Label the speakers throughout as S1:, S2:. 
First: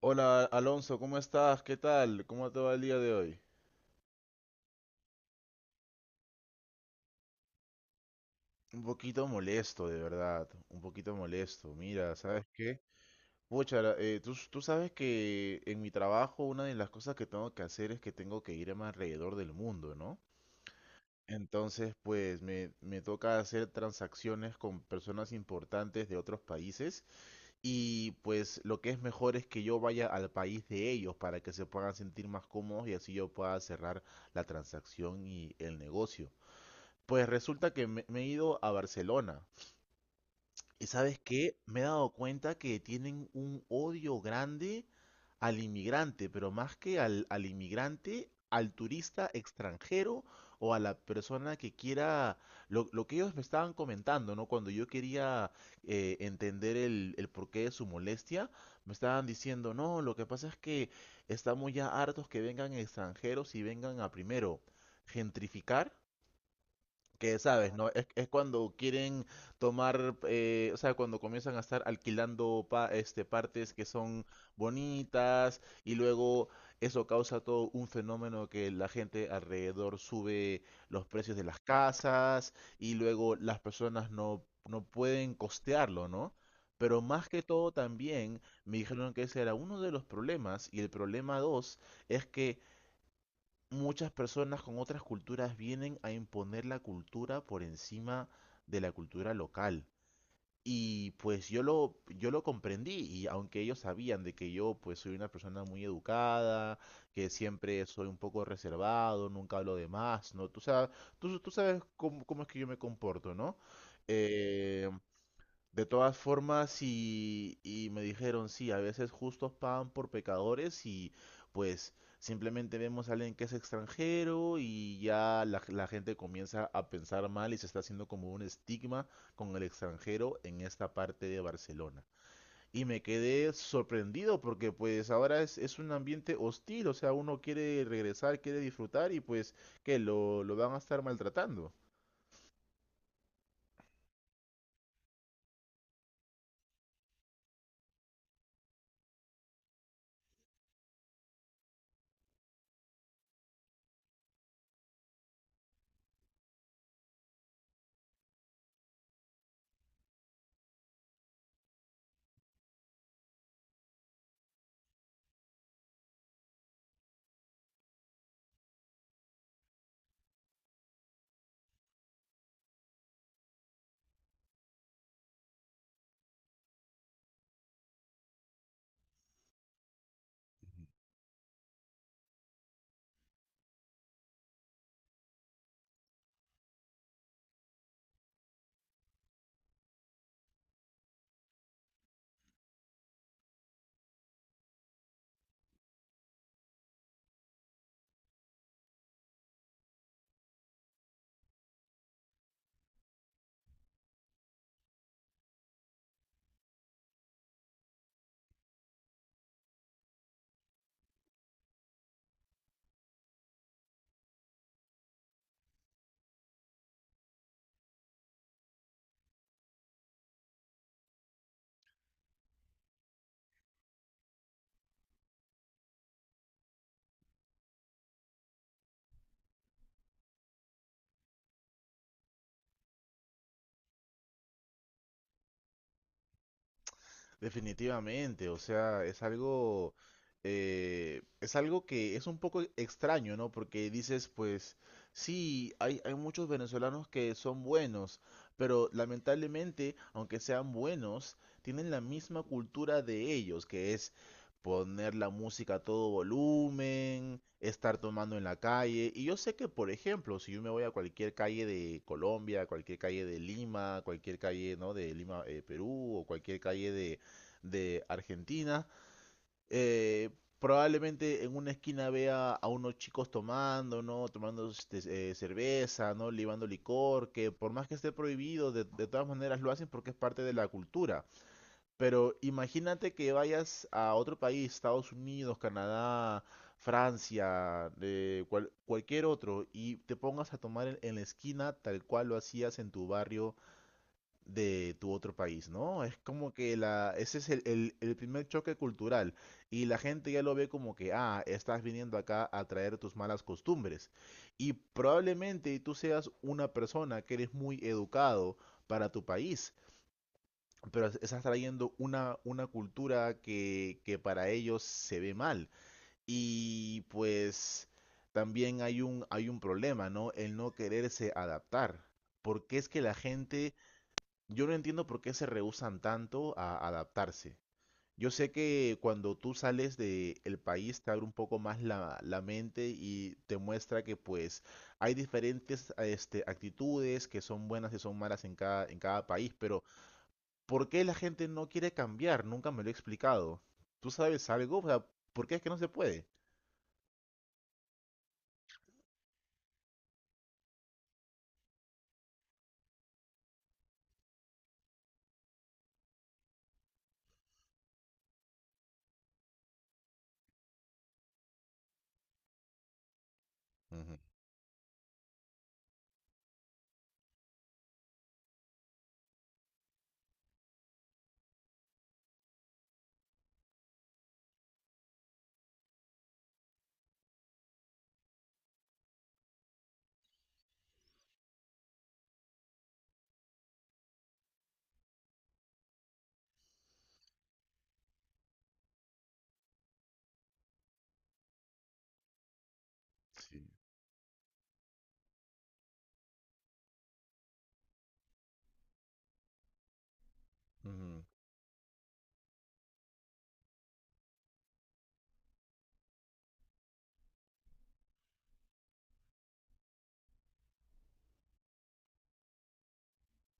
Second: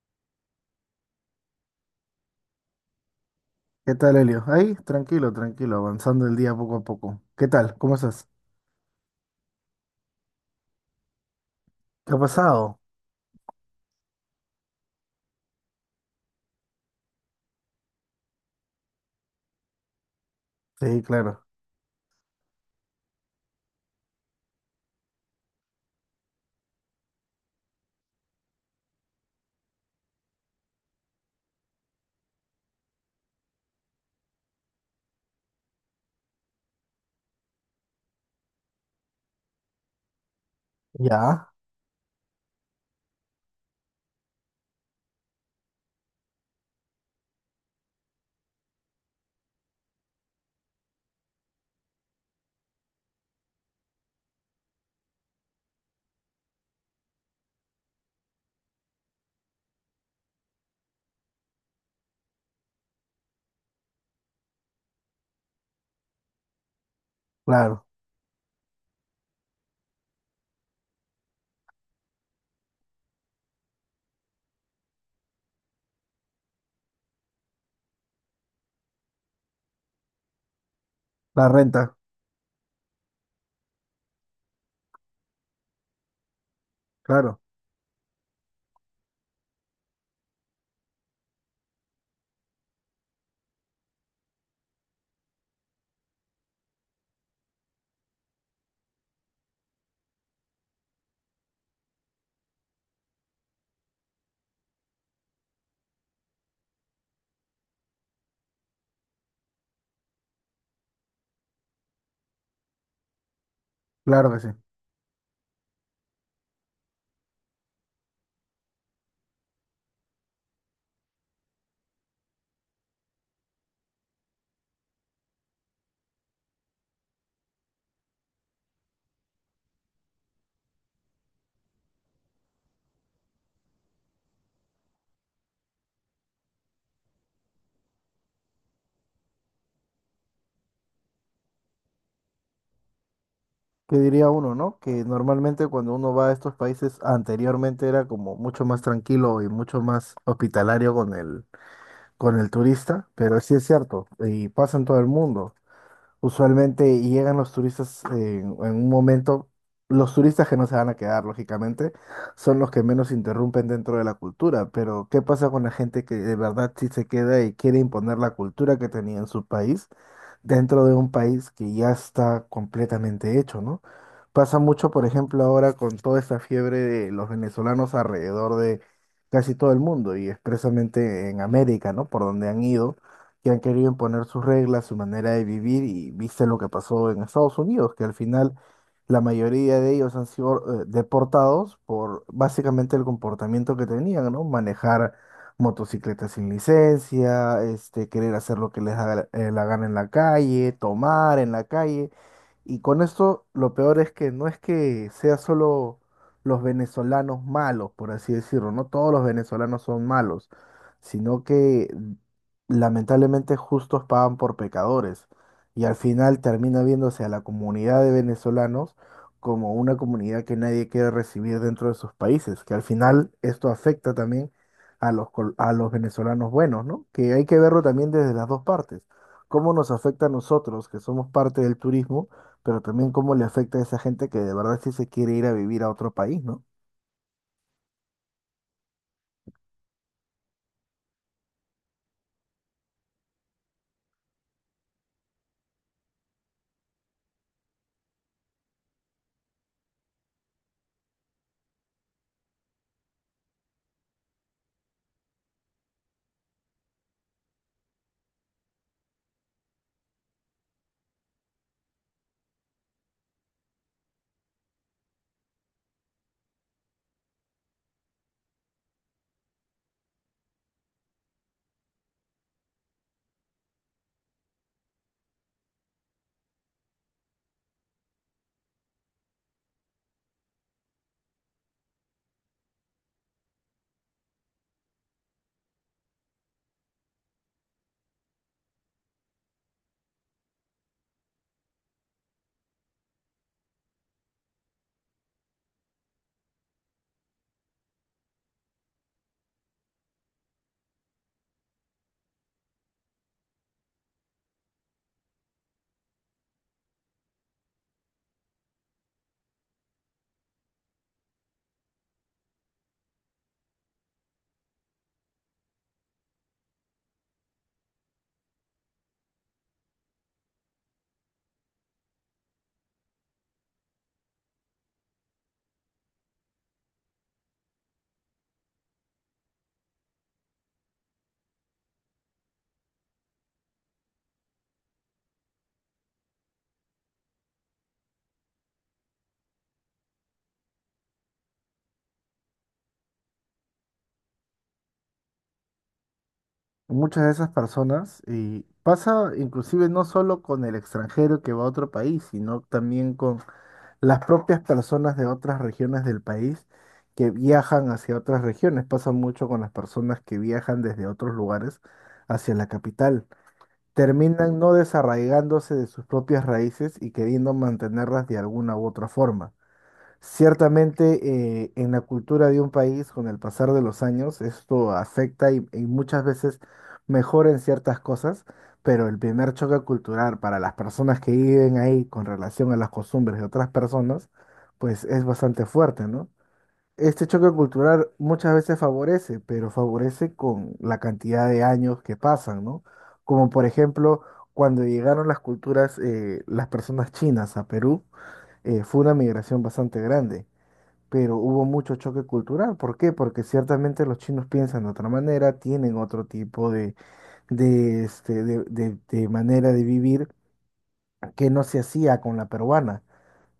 S1: Hola Alonso, ¿cómo estás? ¿Qué tal? ¿Cómo te va el día de hoy?
S2: ¿Qué tal, Helio? Ahí, tranquilo, tranquilo, avanzando el día poco a poco. ¿Qué tal? ¿Cómo estás?
S1: Un poquito molesto, de verdad, un poquito molesto. Mira,
S2: ¿Qué ha
S1: ¿sabes qué?
S2: pasado?
S1: Pucha, tú sabes que en mi trabajo una de las cosas que tengo que hacer es que tengo que irme alrededor del mundo, ¿no?
S2: Sí, claro.
S1: Entonces, pues me toca hacer transacciones con personas importantes de otros países y pues lo que es mejor es que yo vaya al país de ellos para que se puedan sentir más cómodos y así yo pueda cerrar la transacción y el negocio. Pues resulta que me he ido a Barcelona. ¿Y sabes
S2: Ya,
S1: qué? Me he dado cuenta que tienen un odio grande al inmigrante, pero más que al, inmigrante, al turista extranjero o a la persona que quiera, lo que ellos me estaban comentando, ¿no? Cuando yo quería entender el porqué de su molestia, me estaban diciendo, no, lo que pasa es que estamos ya hartos que vengan extranjeros y vengan a primero gentrificar que sabes,
S2: claro.
S1: ¿no? Es cuando quieren tomar, o sea, cuando comienzan a estar alquilando partes que son bonitas, y luego eso causa todo un fenómeno que la gente alrededor sube los precios de
S2: La
S1: las
S2: renta,
S1: casas y luego las personas no pueden costearlo, ¿no? Pero más
S2: claro,
S1: que todo también me dijeron que ese era uno de los problemas, y el problema dos es que muchas personas con otras culturas vienen a imponer la cultura por encima de la cultura local. Y pues yo lo comprendí, y aunque ellos sabían de que yo pues soy una persona muy educada, que siempre soy un poco reservado, nunca hablo de más, ¿no? Tú sabes, tú sabes cómo es que yo me comporto, ¿no?
S2: claro que sí.
S1: Eh, de todas formas, y me dijeron, sí, a veces justos pagan por pecadores, y pues simplemente vemos a alguien que es extranjero y ya la gente comienza a pensar mal, y se está haciendo como un estigma con el extranjero en esta parte de Barcelona. Y me quedé sorprendido porque pues ahora es un ambiente hostil, o sea, uno quiere regresar, quiere disfrutar, y pues que lo van a estar maltratando.
S2: ¿Qué diría uno, no? Que normalmente cuando uno va a estos países anteriormente era como mucho más tranquilo y mucho más hospitalario con el turista, pero sí es cierto, y pasa en todo el mundo. Usualmente llegan los turistas en un momento, los turistas que no se van a quedar, lógicamente, son los que menos interrumpen dentro de la cultura, pero ¿qué pasa con la gente que de verdad sí se queda y quiere imponer la cultura que tenía en su país dentro de un país que ya está completamente hecho, ¿no? Pasa mucho, por ejemplo, ahora con toda esta fiebre de los venezolanos alrededor de casi todo el mundo y expresamente en América, ¿no? Por donde han ido que han querido imponer sus reglas, su manera de vivir y viste lo que pasó en Estados Unidos, que al final la mayoría de ellos han sido deportados por básicamente el comportamiento que tenían, ¿no? Manejar motocicletas sin licencia, este, querer hacer lo que les da la la gana en la calle, tomar en la calle. Y con esto lo peor es que no es que sea solo los venezolanos malos, por así decirlo, no todos los venezolanos son malos, sino que lamentablemente justos pagan por pecadores y al final termina viéndose a la comunidad de venezolanos como una comunidad que nadie quiere recibir dentro de sus países, que al final esto afecta también a los, a los venezolanos buenos, ¿no? Que hay que verlo también desde las dos partes, cómo nos afecta a nosotros, que somos parte del turismo, pero también cómo le afecta a esa gente que de verdad sí se quiere ir a vivir a otro país, ¿no?
S1: Definitivamente, o sea, es algo que es un poco extraño, ¿no? Porque dices, pues, sí, hay muchos venezolanos que son buenos, pero lamentablemente, aunque sean buenos, tienen la misma cultura de ellos, que es poner la música a todo volumen, estar tomando en la calle. Y yo sé que, por ejemplo, si yo me voy a cualquier calle de Colombia, cualquier calle de Lima, cualquier calle, ¿no? De Lima, Perú, o cualquier calle de Argentina. Eh, Probablemente en una esquina vea a unos chicos tomando, ¿no? Tomando cerveza, ¿no? Libando licor, que por más que esté prohibido, de todas maneras lo hacen porque es parte de la cultura. Pero imagínate que vayas a otro país, Estados Unidos, Canadá, Francia, cualquier otro, y te pongas a tomar en la esquina tal cual lo hacías en tu barrio de tu otro país, ¿no? Es como que ese es el primer choque cultural, y la gente ya lo ve como que, ah, estás viniendo acá a traer tus malas costumbres. Y probablemente tú seas una persona que eres muy educado para tu país, pero estás trayendo una cultura que, para ellos se ve mal. Y pues también hay un, problema, ¿no? El no quererse adaptar. Porque es que la gente, yo no entiendo por qué se rehúsan tanto a adaptarse. Yo sé que cuando tú sales del país te abre un poco más la mente, y te muestra que pues hay diferentes actitudes que son buenas y son malas en cada, país, pero ¿por qué la gente no quiere cambiar? Nunca me lo he explicado. ¿Tú sabes algo? O sea, ¿por qué es que no se puede?
S2: Muchas de esas personas y pasa inclusive no solo con el extranjero que va a otro país, sino también con las propias personas de otras regiones del país que viajan hacia otras regiones. Pasa mucho con las personas que viajan desde otros lugares hacia la capital.
S1: Ujú,
S2: Terminan no desarraigándose de sus propias raíces y queriendo mantenerlas de alguna u otra forma. Ciertamente, en la cultura de un país, con el pasar de los años, esto afecta y muchas veces mejora en ciertas cosas, pero el primer choque cultural para las personas que viven ahí con relación a las costumbres de otras personas, pues es bastante fuerte, ¿no? Este choque cultural muchas veces favorece, pero favorece con la cantidad de años que pasan, ¿no? Como
S1: sí.
S2: por ejemplo, cuando llegaron las culturas, las personas chinas a Perú, fue una migración bastante grande,
S1: Ujú.
S2: pero hubo mucho choque cultural. ¿Por qué? Porque ciertamente los chinos piensan de otra manera, tienen otro tipo de, este, de manera de vivir que no se hacía con la peruana.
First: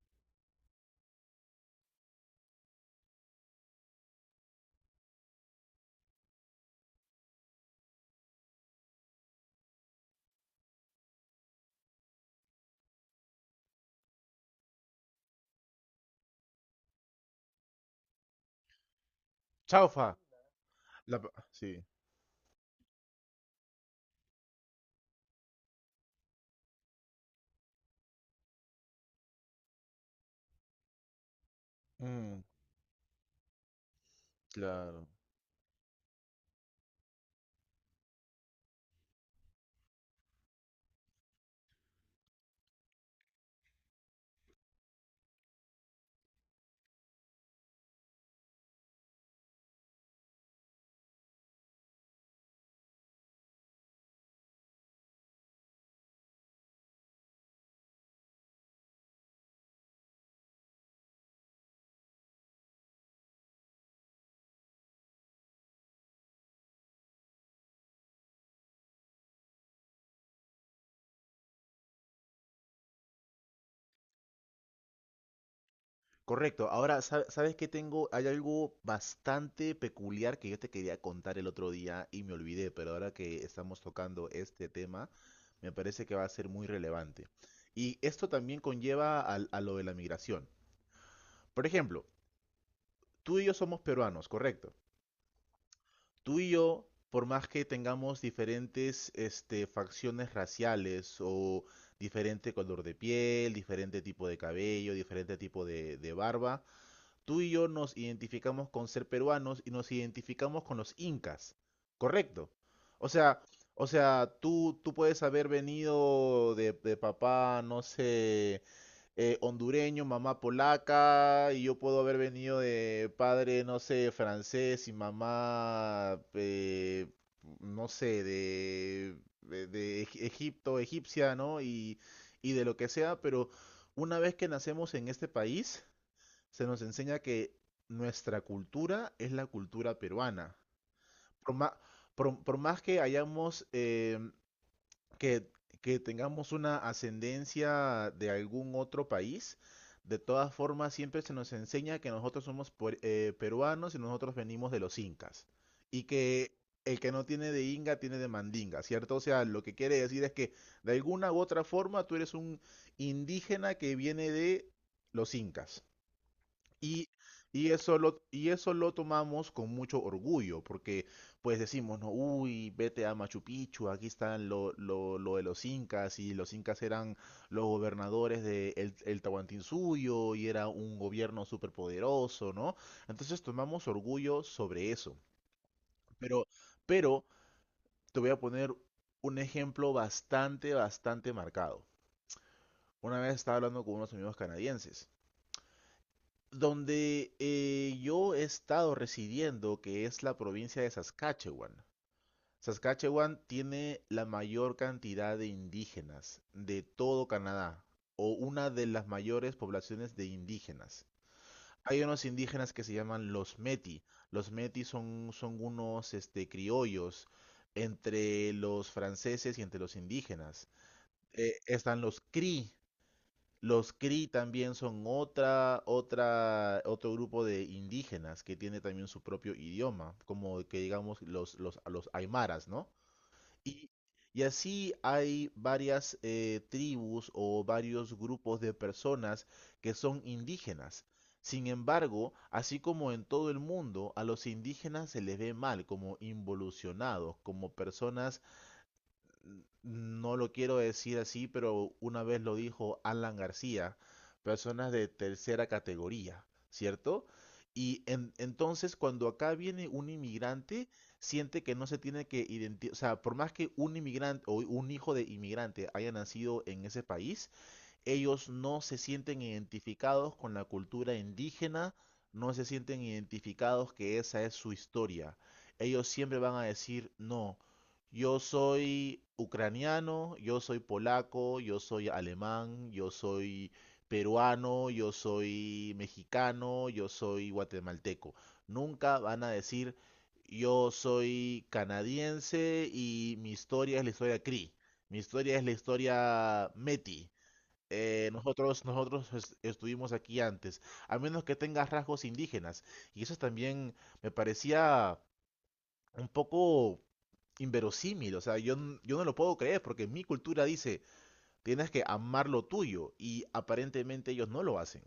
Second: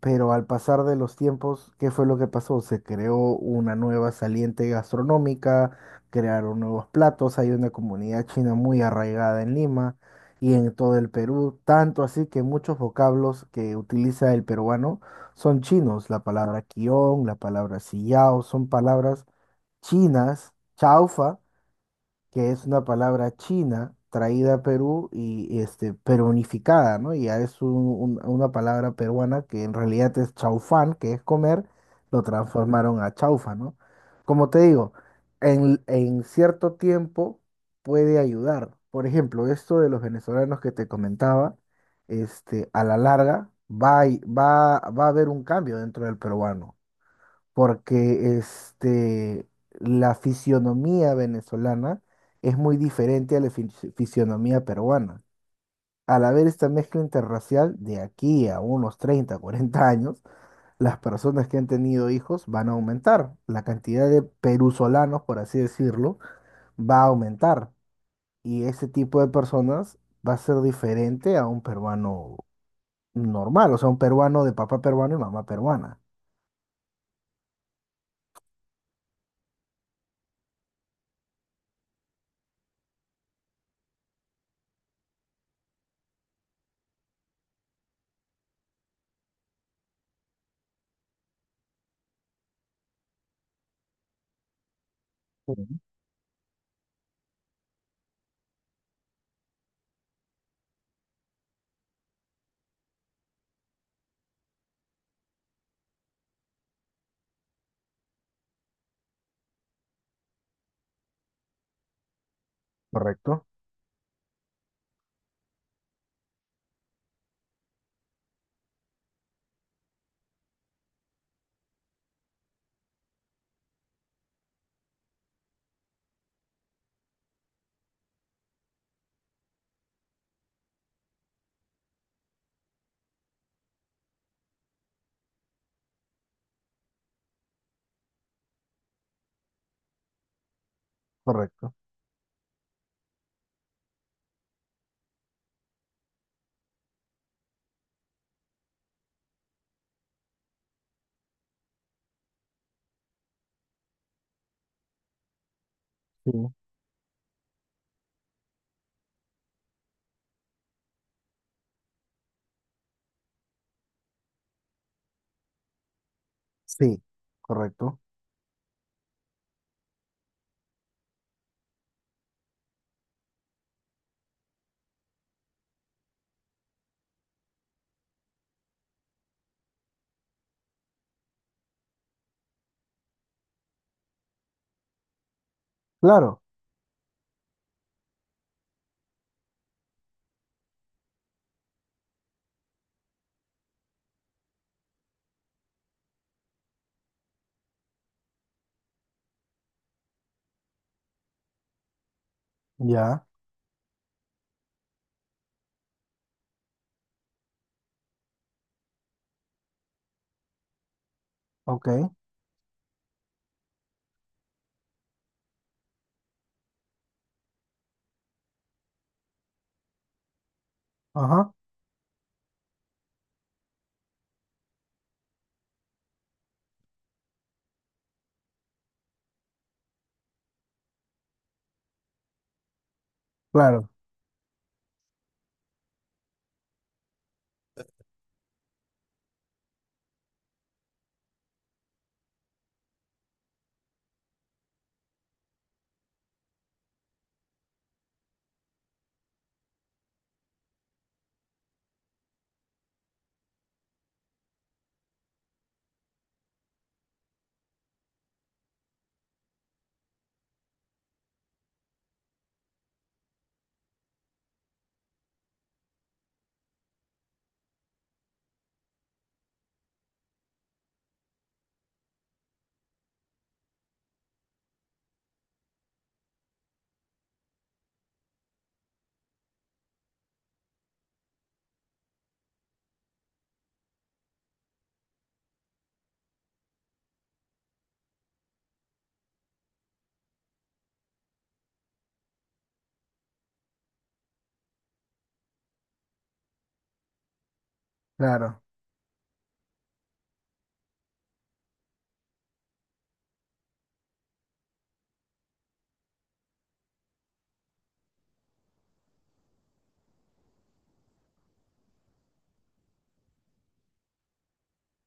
S2: Pero al pasar de los tiempos, ¿qué fue lo que pasó? Se creó una nueva saliente gastronómica, crearon nuevos platos, hay una comunidad china muy arraigada en Lima y en todo el Perú, tanto así que muchos vocablos que utiliza el peruano son chinos. La palabra quión, la palabra sillao, son palabras
S1: Chaufa.
S2: chinas, chaufa
S1: Sí.
S2: que es una palabra china traída a Perú y este, perunificada, ¿no? Y ya es una palabra peruana que en realidad es chaufán, que es comer, lo
S1: Mm,
S2: transformaron a chaufa, ¿no? Como te digo,
S1: claro.
S2: en cierto tiempo puede ayudar. Por ejemplo, esto de los venezolanos que te comentaba, este, a la larga va, va a haber un cambio dentro del peruano porque este, la fisionomía venezolana es muy diferente a la fisionomía peruana. Al haber esta mezcla interracial, de aquí a unos 30 40 años, las personas que han tenido hijos van a aumentar. La cantidad de perusolanos, por así decirlo, va a aumentar. Y ese tipo de personas va a ser diferente a un peruano normal, o sea, un peruano de papá peruano y mamá peruana.
S1: Correcto. Ahora, ¿sabes qué tengo? Hay algo bastante peculiar que yo te quería contar el otro día y me olvidé, pero ahora que estamos tocando este tema, me parece que va a ser muy relevante. Y esto también conlleva lo de la migración. Por ejemplo, tú y yo somos peruanos, correcto.
S2: Sí.
S1: Tú y yo, por más que tengamos diferentes facciones raciales o diferente color de piel, diferente tipo de cabello, diferente tipo de barba, tú y yo nos identificamos con ser peruanos y nos identificamos con los incas, ¿correcto? O sea,
S2: ¿Correcto?
S1: o sea, tú puedes haber venido de, papá, no sé, hondureño, mamá polaca, y yo puedo haber venido de padre, no sé, francés, y mamá, no sé, de, Egipto, egipcia, ¿no? Y de lo que sea, pero una vez que nacemos en este país, se nos enseña que nuestra cultura es la cultura peruana. Por más,
S2: Correcto.
S1: por más que hayamos, que, tengamos una ascendencia de algún otro país, de todas formas siempre se nos enseña que nosotros somos peruanos y nosotros venimos de los incas. Y
S2: Sí.
S1: que el que no tiene de inga tiene de mandinga, ¿cierto? O sea, lo que quiere decir es que de alguna u otra forma tú eres un indígena que viene de los incas.
S2: Sí,
S1: Y, y eso
S2: correcto.
S1: lo, y eso lo tomamos con mucho orgullo, porque pues decimos, no, uy, vete a Machu Picchu, aquí están lo, de los incas, y los incas eran los gobernadores de el, Tahuantinsuyo, y era un gobierno superpoderoso, ¿no? Entonces tomamos orgullo sobre eso.
S2: Claro,
S1: Pero, pero te voy a poner un ejemplo bastante, bastante marcado. Una vez estaba hablando con unos amigos canadienses, donde yo he estado residiendo, que es la provincia de Saskatchewan.
S2: ya,
S1: Saskatchewan tiene la mayor cantidad de indígenas de todo Canadá, o una de las mayores poblaciones de indígenas. Hay
S2: ok,
S1: unos indígenas que se llaman los Métis. Los Métis son, unos criollos entre los franceses y entre los indígenas.
S2: ajá,
S1: Están los Cree, también son otra, otro grupo de indígenas que tiene también su propio idioma, como que digamos los, aymaras, ¿no?
S2: claro,
S1: Y, y así hay varias tribus o varios grupos de personas que son indígenas. Sin embargo, así como en todo el mundo, a los indígenas se les ve mal como involucionados, como personas, no lo quiero decir así, pero una vez lo dijo Alan García, personas de tercera categoría, ¿cierto? Entonces cuando acá viene un inmigrante, siente que no se tiene que identificar, o sea, por más que un inmigrante o un hijo de inmigrante haya nacido en ese país, ellos no se sienten identificados con la cultura indígena, no se sienten identificados que esa es su historia. Ellos siempre van a decir, no, yo soy ucraniano, yo soy polaco, yo soy alemán, yo soy peruano, yo soy mexicano, yo soy guatemalteco. Nunca van a decir, yo soy canadiense y mi historia es la historia Cree, mi historia es la historia Meti,
S2: claro.
S1: nosotros, estuvimos aquí antes, a menos que tenga rasgos indígenas. Y eso también me parecía un poco inverosímil. O sea, yo no lo puedo creer porque mi cultura dice, tienes que amar lo tuyo, y aparentemente ellos no lo hacen.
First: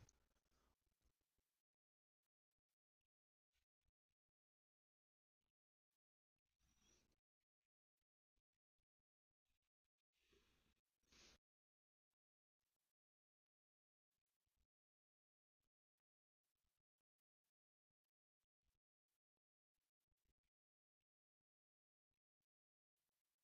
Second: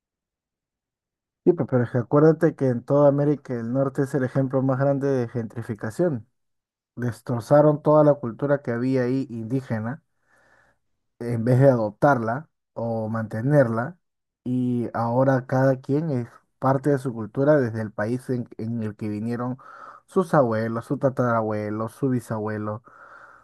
S2: Sí, pero es que acuérdate que en toda América del Norte es el ejemplo más grande de gentrificación. Destrozaron toda la cultura que había ahí indígena en vez de adoptarla o mantenerla, y ahora cada quien es parte de su cultura desde el país en el que vinieron sus abuelos, su tatarabuelo, su bisabuelo.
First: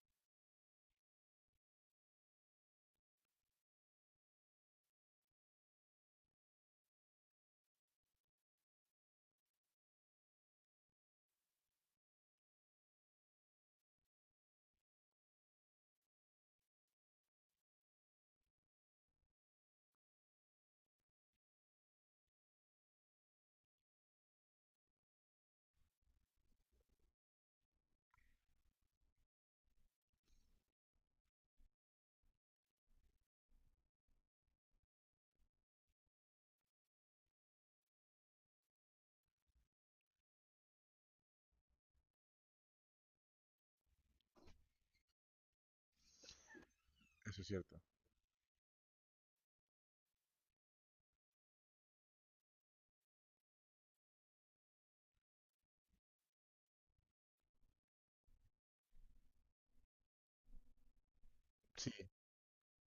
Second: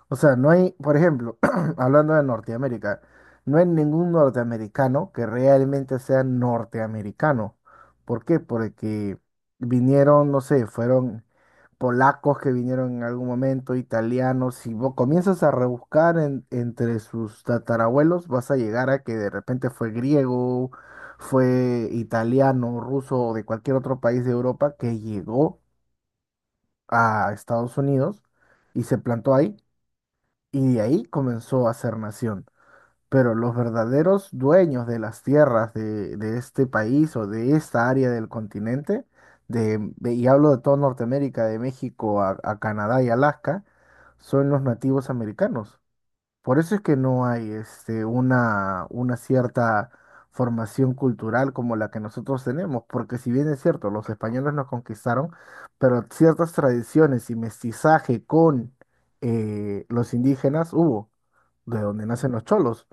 S2: O sea, no hay, por ejemplo, hablando de Norteamérica, no hay ningún norteamericano que realmente sea norteamericano. ¿Por qué? Porque vinieron, no sé, fueron polacos que vinieron en algún momento, italianos, si vos comienzas a rebuscar entre sus tatarabuelos, vas a llegar a que de repente fue griego, fue italiano, ruso o de cualquier otro país de Europa que llegó a Estados Unidos y se plantó ahí y de ahí comenzó a ser nación. Pero los verdaderos dueños de las tierras de este país o de esta área del continente, y hablo de toda Norteamérica, de México a Canadá y Alaska, son los nativos americanos. Por eso es que no
S1: Eso es
S2: hay
S1: cierto.
S2: este, una cierta formación cultural como la que nosotros tenemos, porque si bien es cierto, los españoles nos conquistaron, pero ciertas tradiciones y mestizaje con los indígenas hubo, de
S1: Sí,
S2: donde nacen los cholos,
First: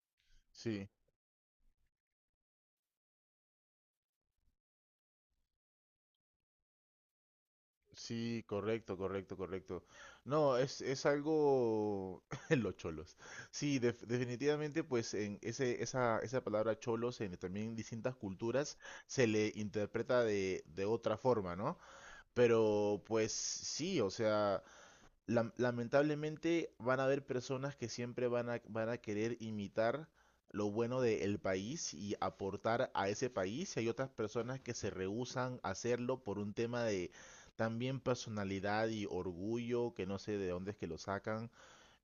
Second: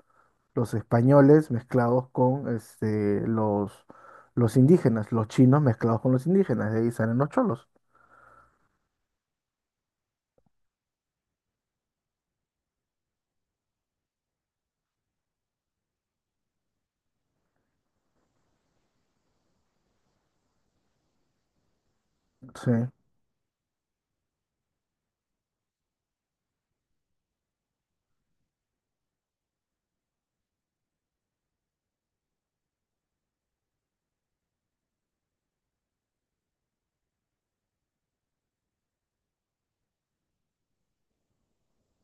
S2: los
S1: sí.
S2: españoles mezclados con este, los indígenas, los chinos mezclados con los indígenas, de ahí salen los cholos.
S1: Sí, correcto, correcto, correcto. No, es algo. Los cholos. Sí, definitivamente, pues en ese, esa palabra cholos en también distintas culturas se le interpreta de, otra forma, ¿no?
S2: Sí,
S1: Pero pues sí, o sea, lamentablemente van a haber personas que siempre van a querer imitar lo bueno del país y aportar a ese país, y hay otras personas que se rehúsan a hacerlo por un tema de también personalidad y orgullo, que no sé de dónde es que lo sacan,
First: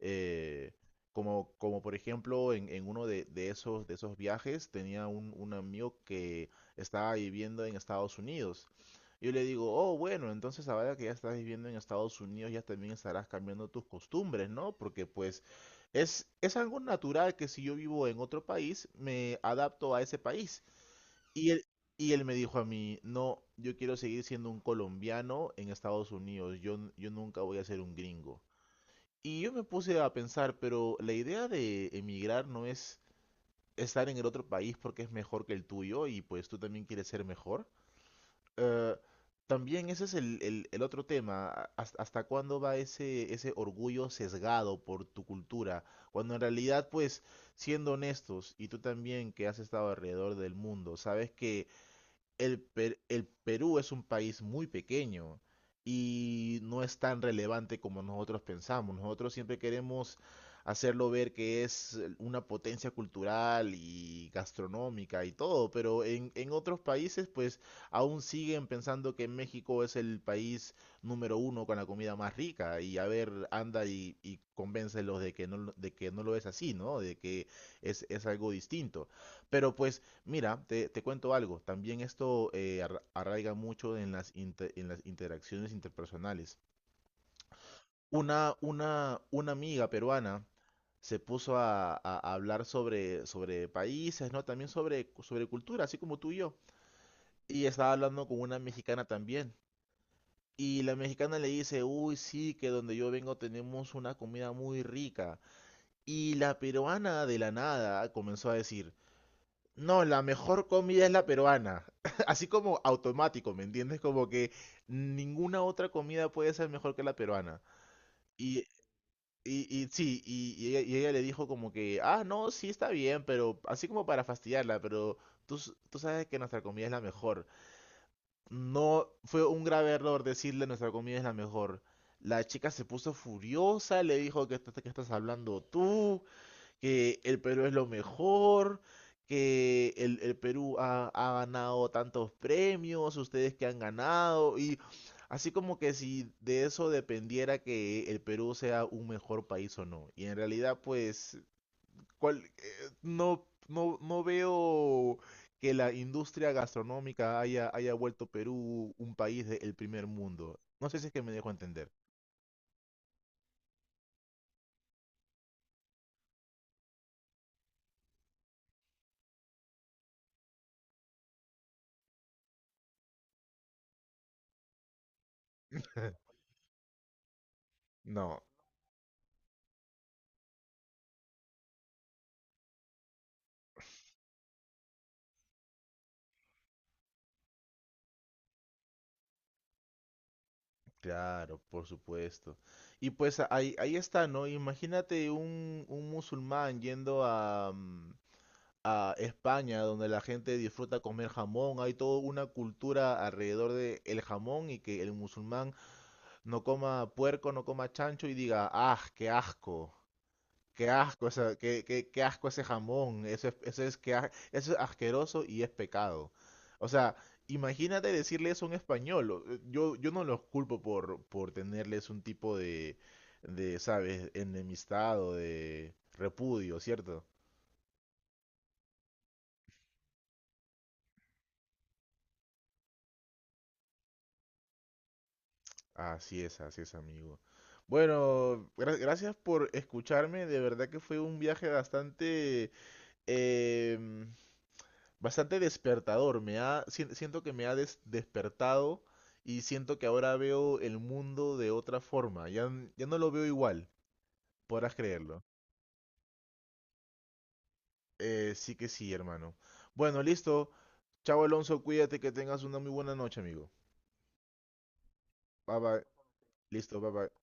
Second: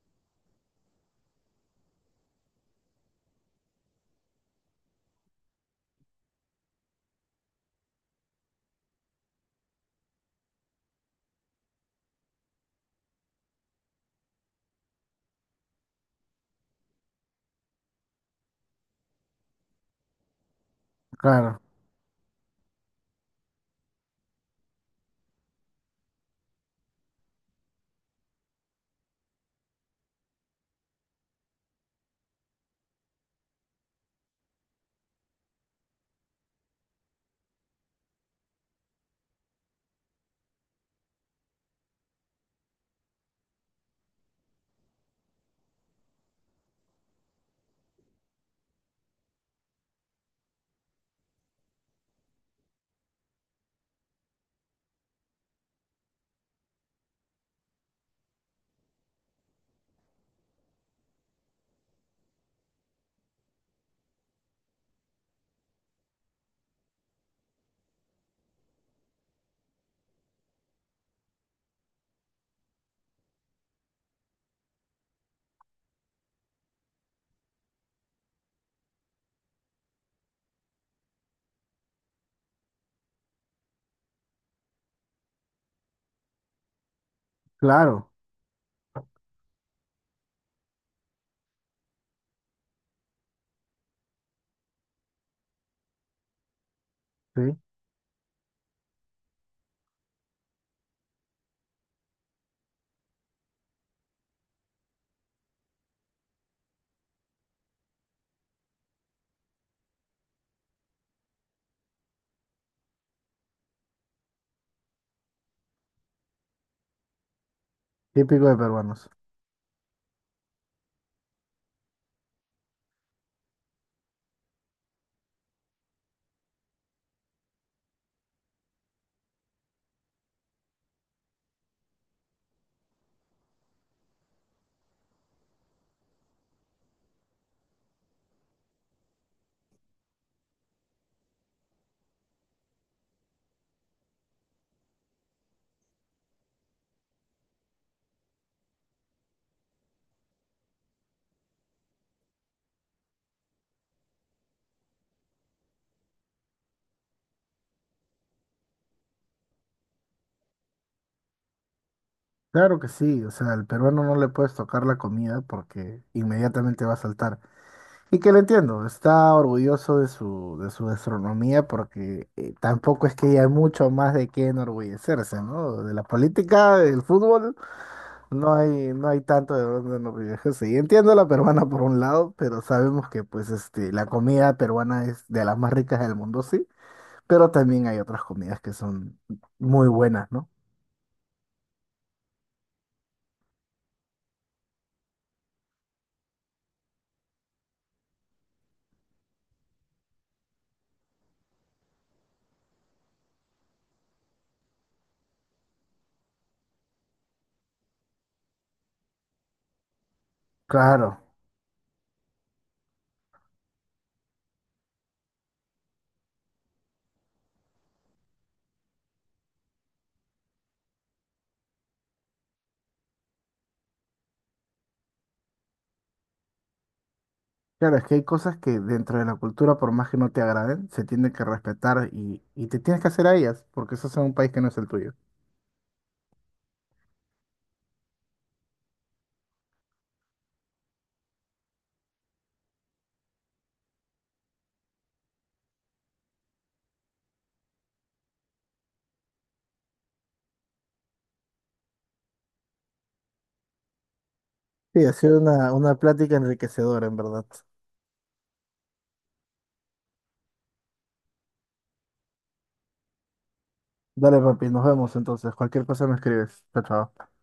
S1: eh, como, por ejemplo, en, uno de, esos viajes tenía un, amigo que estaba viviendo en Estados Unidos. Yo le digo, oh, bueno, entonces ahora que ya estás viviendo en Estados Unidos, ya también estarás cambiando tus costumbres, ¿no? Porque pues es algo natural que si yo vivo en otro país, me adapto a ese país. Y
S2: claro,
S1: él, y él me dijo a mí, no, yo quiero seguir siendo un colombiano en Estados Unidos, yo nunca voy a ser un gringo. Y yo me puse a pensar, pero la idea de emigrar no es estar en el otro país porque es mejor que el tuyo, y pues tú también quieres ser mejor. Eh, También ese es el, el otro tema, hasta cuándo va ese, orgullo sesgado por tu cultura, cuando en realidad pues, siendo honestos, y tú también que has estado alrededor del mundo, sabes que el, el Perú es un país muy pequeño y no es tan relevante como nosotros pensamos. Nosotros siempre queremos hacerlo ver que es una potencia cultural y gastronómica y todo, pero en, otros países pues aún siguen pensando que México es el país número uno con la comida más rica, y a ver, anda y convéncelos de que no, de que no lo es así, ¿no? De que es algo distinto. Pero pues, mira, te cuento algo. También esto arraiga mucho en las, interacciones interpersonales.
S2: claro,
S1: Una amiga peruana se puso a hablar sobre, países, ¿no? También sobre, cultura, así como tú y yo.
S2: sí,
S1: Y estaba hablando con una mexicana también. Y la mexicana le dice, uy, sí, que donde yo vengo tenemos una comida muy rica. Y la peruana, de la nada, comenzó a decir, no, la mejor comida es la peruana. Así como automático, ¿me entiendes? Como que ninguna otra comida puede ser mejor que la peruana.
S2: típico de
S1: Y,
S2: peruanos.
S1: y sí, y ella le dijo como que, ah, no, sí está bien, pero así como para fastidiarla, pero tú sabes que nuestra comida es la mejor. No, fue un grave error decirle nuestra comida es la mejor. La chica se puso furiosa, le dijo que, que estás hablando tú que el Perú es lo mejor, que el, Perú ha, ganado tantos premios, ustedes que han ganado, y así como que si de eso dependiera que el Perú sea un mejor país o no. Y en realidad, pues, no, no, no veo que la industria gastronómica haya, vuelto Perú un país del primer mundo. No sé si es que me dejo entender.
S2: Claro que sí, o sea, al peruano no le puedes tocar la comida porque inmediatamente va a saltar. Y que lo entiendo, está orgulloso de su gastronomía porque tampoco es que haya mucho más de qué enorgullecerse, ¿no? De la política, del fútbol.
S1: No,
S2: No hay, no hay tanto de dónde nos viajes. Sí, entiendo la peruana por un lado, pero sabemos que pues este, la comida peruana es de las más ricas del mundo, sí, pero también hay otras comidas que son muy buenas, ¿no?
S1: claro, por supuesto. Y pues ahí está, ¿no? Imagínate un, musulmán yendo a España, donde la gente disfruta comer jamón, hay toda una cultura alrededor de el jamón, y que el musulmán no coma puerco, no coma chancho y diga, ¡ah, qué asco! Qué
S2: Claro,
S1: asco, qué asco ese jamón. Eso es asqueroso y es pecado. O sea, imagínate decirle eso a un español. Yo, no los culpo por, tenerles un tipo de, ¿sabes? Enemistad o de repudio, ¿cierto?
S2: claro, es que hay cosas que dentro de la cultura, por más que no te agraden, se tienen que respetar y te tienes que hacer a ellas, porque estás en un país que no es el tuyo.
S1: Así es, amigo. Bueno, gracias por escucharme. De verdad que fue un viaje bastante em, bastante despertador. Siento que me ha despertado, y siento que ahora veo el mundo de otra forma. Ya no lo veo igual, podrás
S2: Sí, ha sido
S1: creerlo.
S2: una plática enriquecedora, en verdad.
S1: Sí que sí, hermano. Bueno, listo. Chao, Alonso, cuídate que tengas una muy buena noche, amigo.
S2: Dale, papi, nos vemos entonces.
S1: Bye
S2: Cualquier
S1: bye.
S2: cosa me escribes. Chao,
S1: Listo, bye
S2: chao.
S1: bye.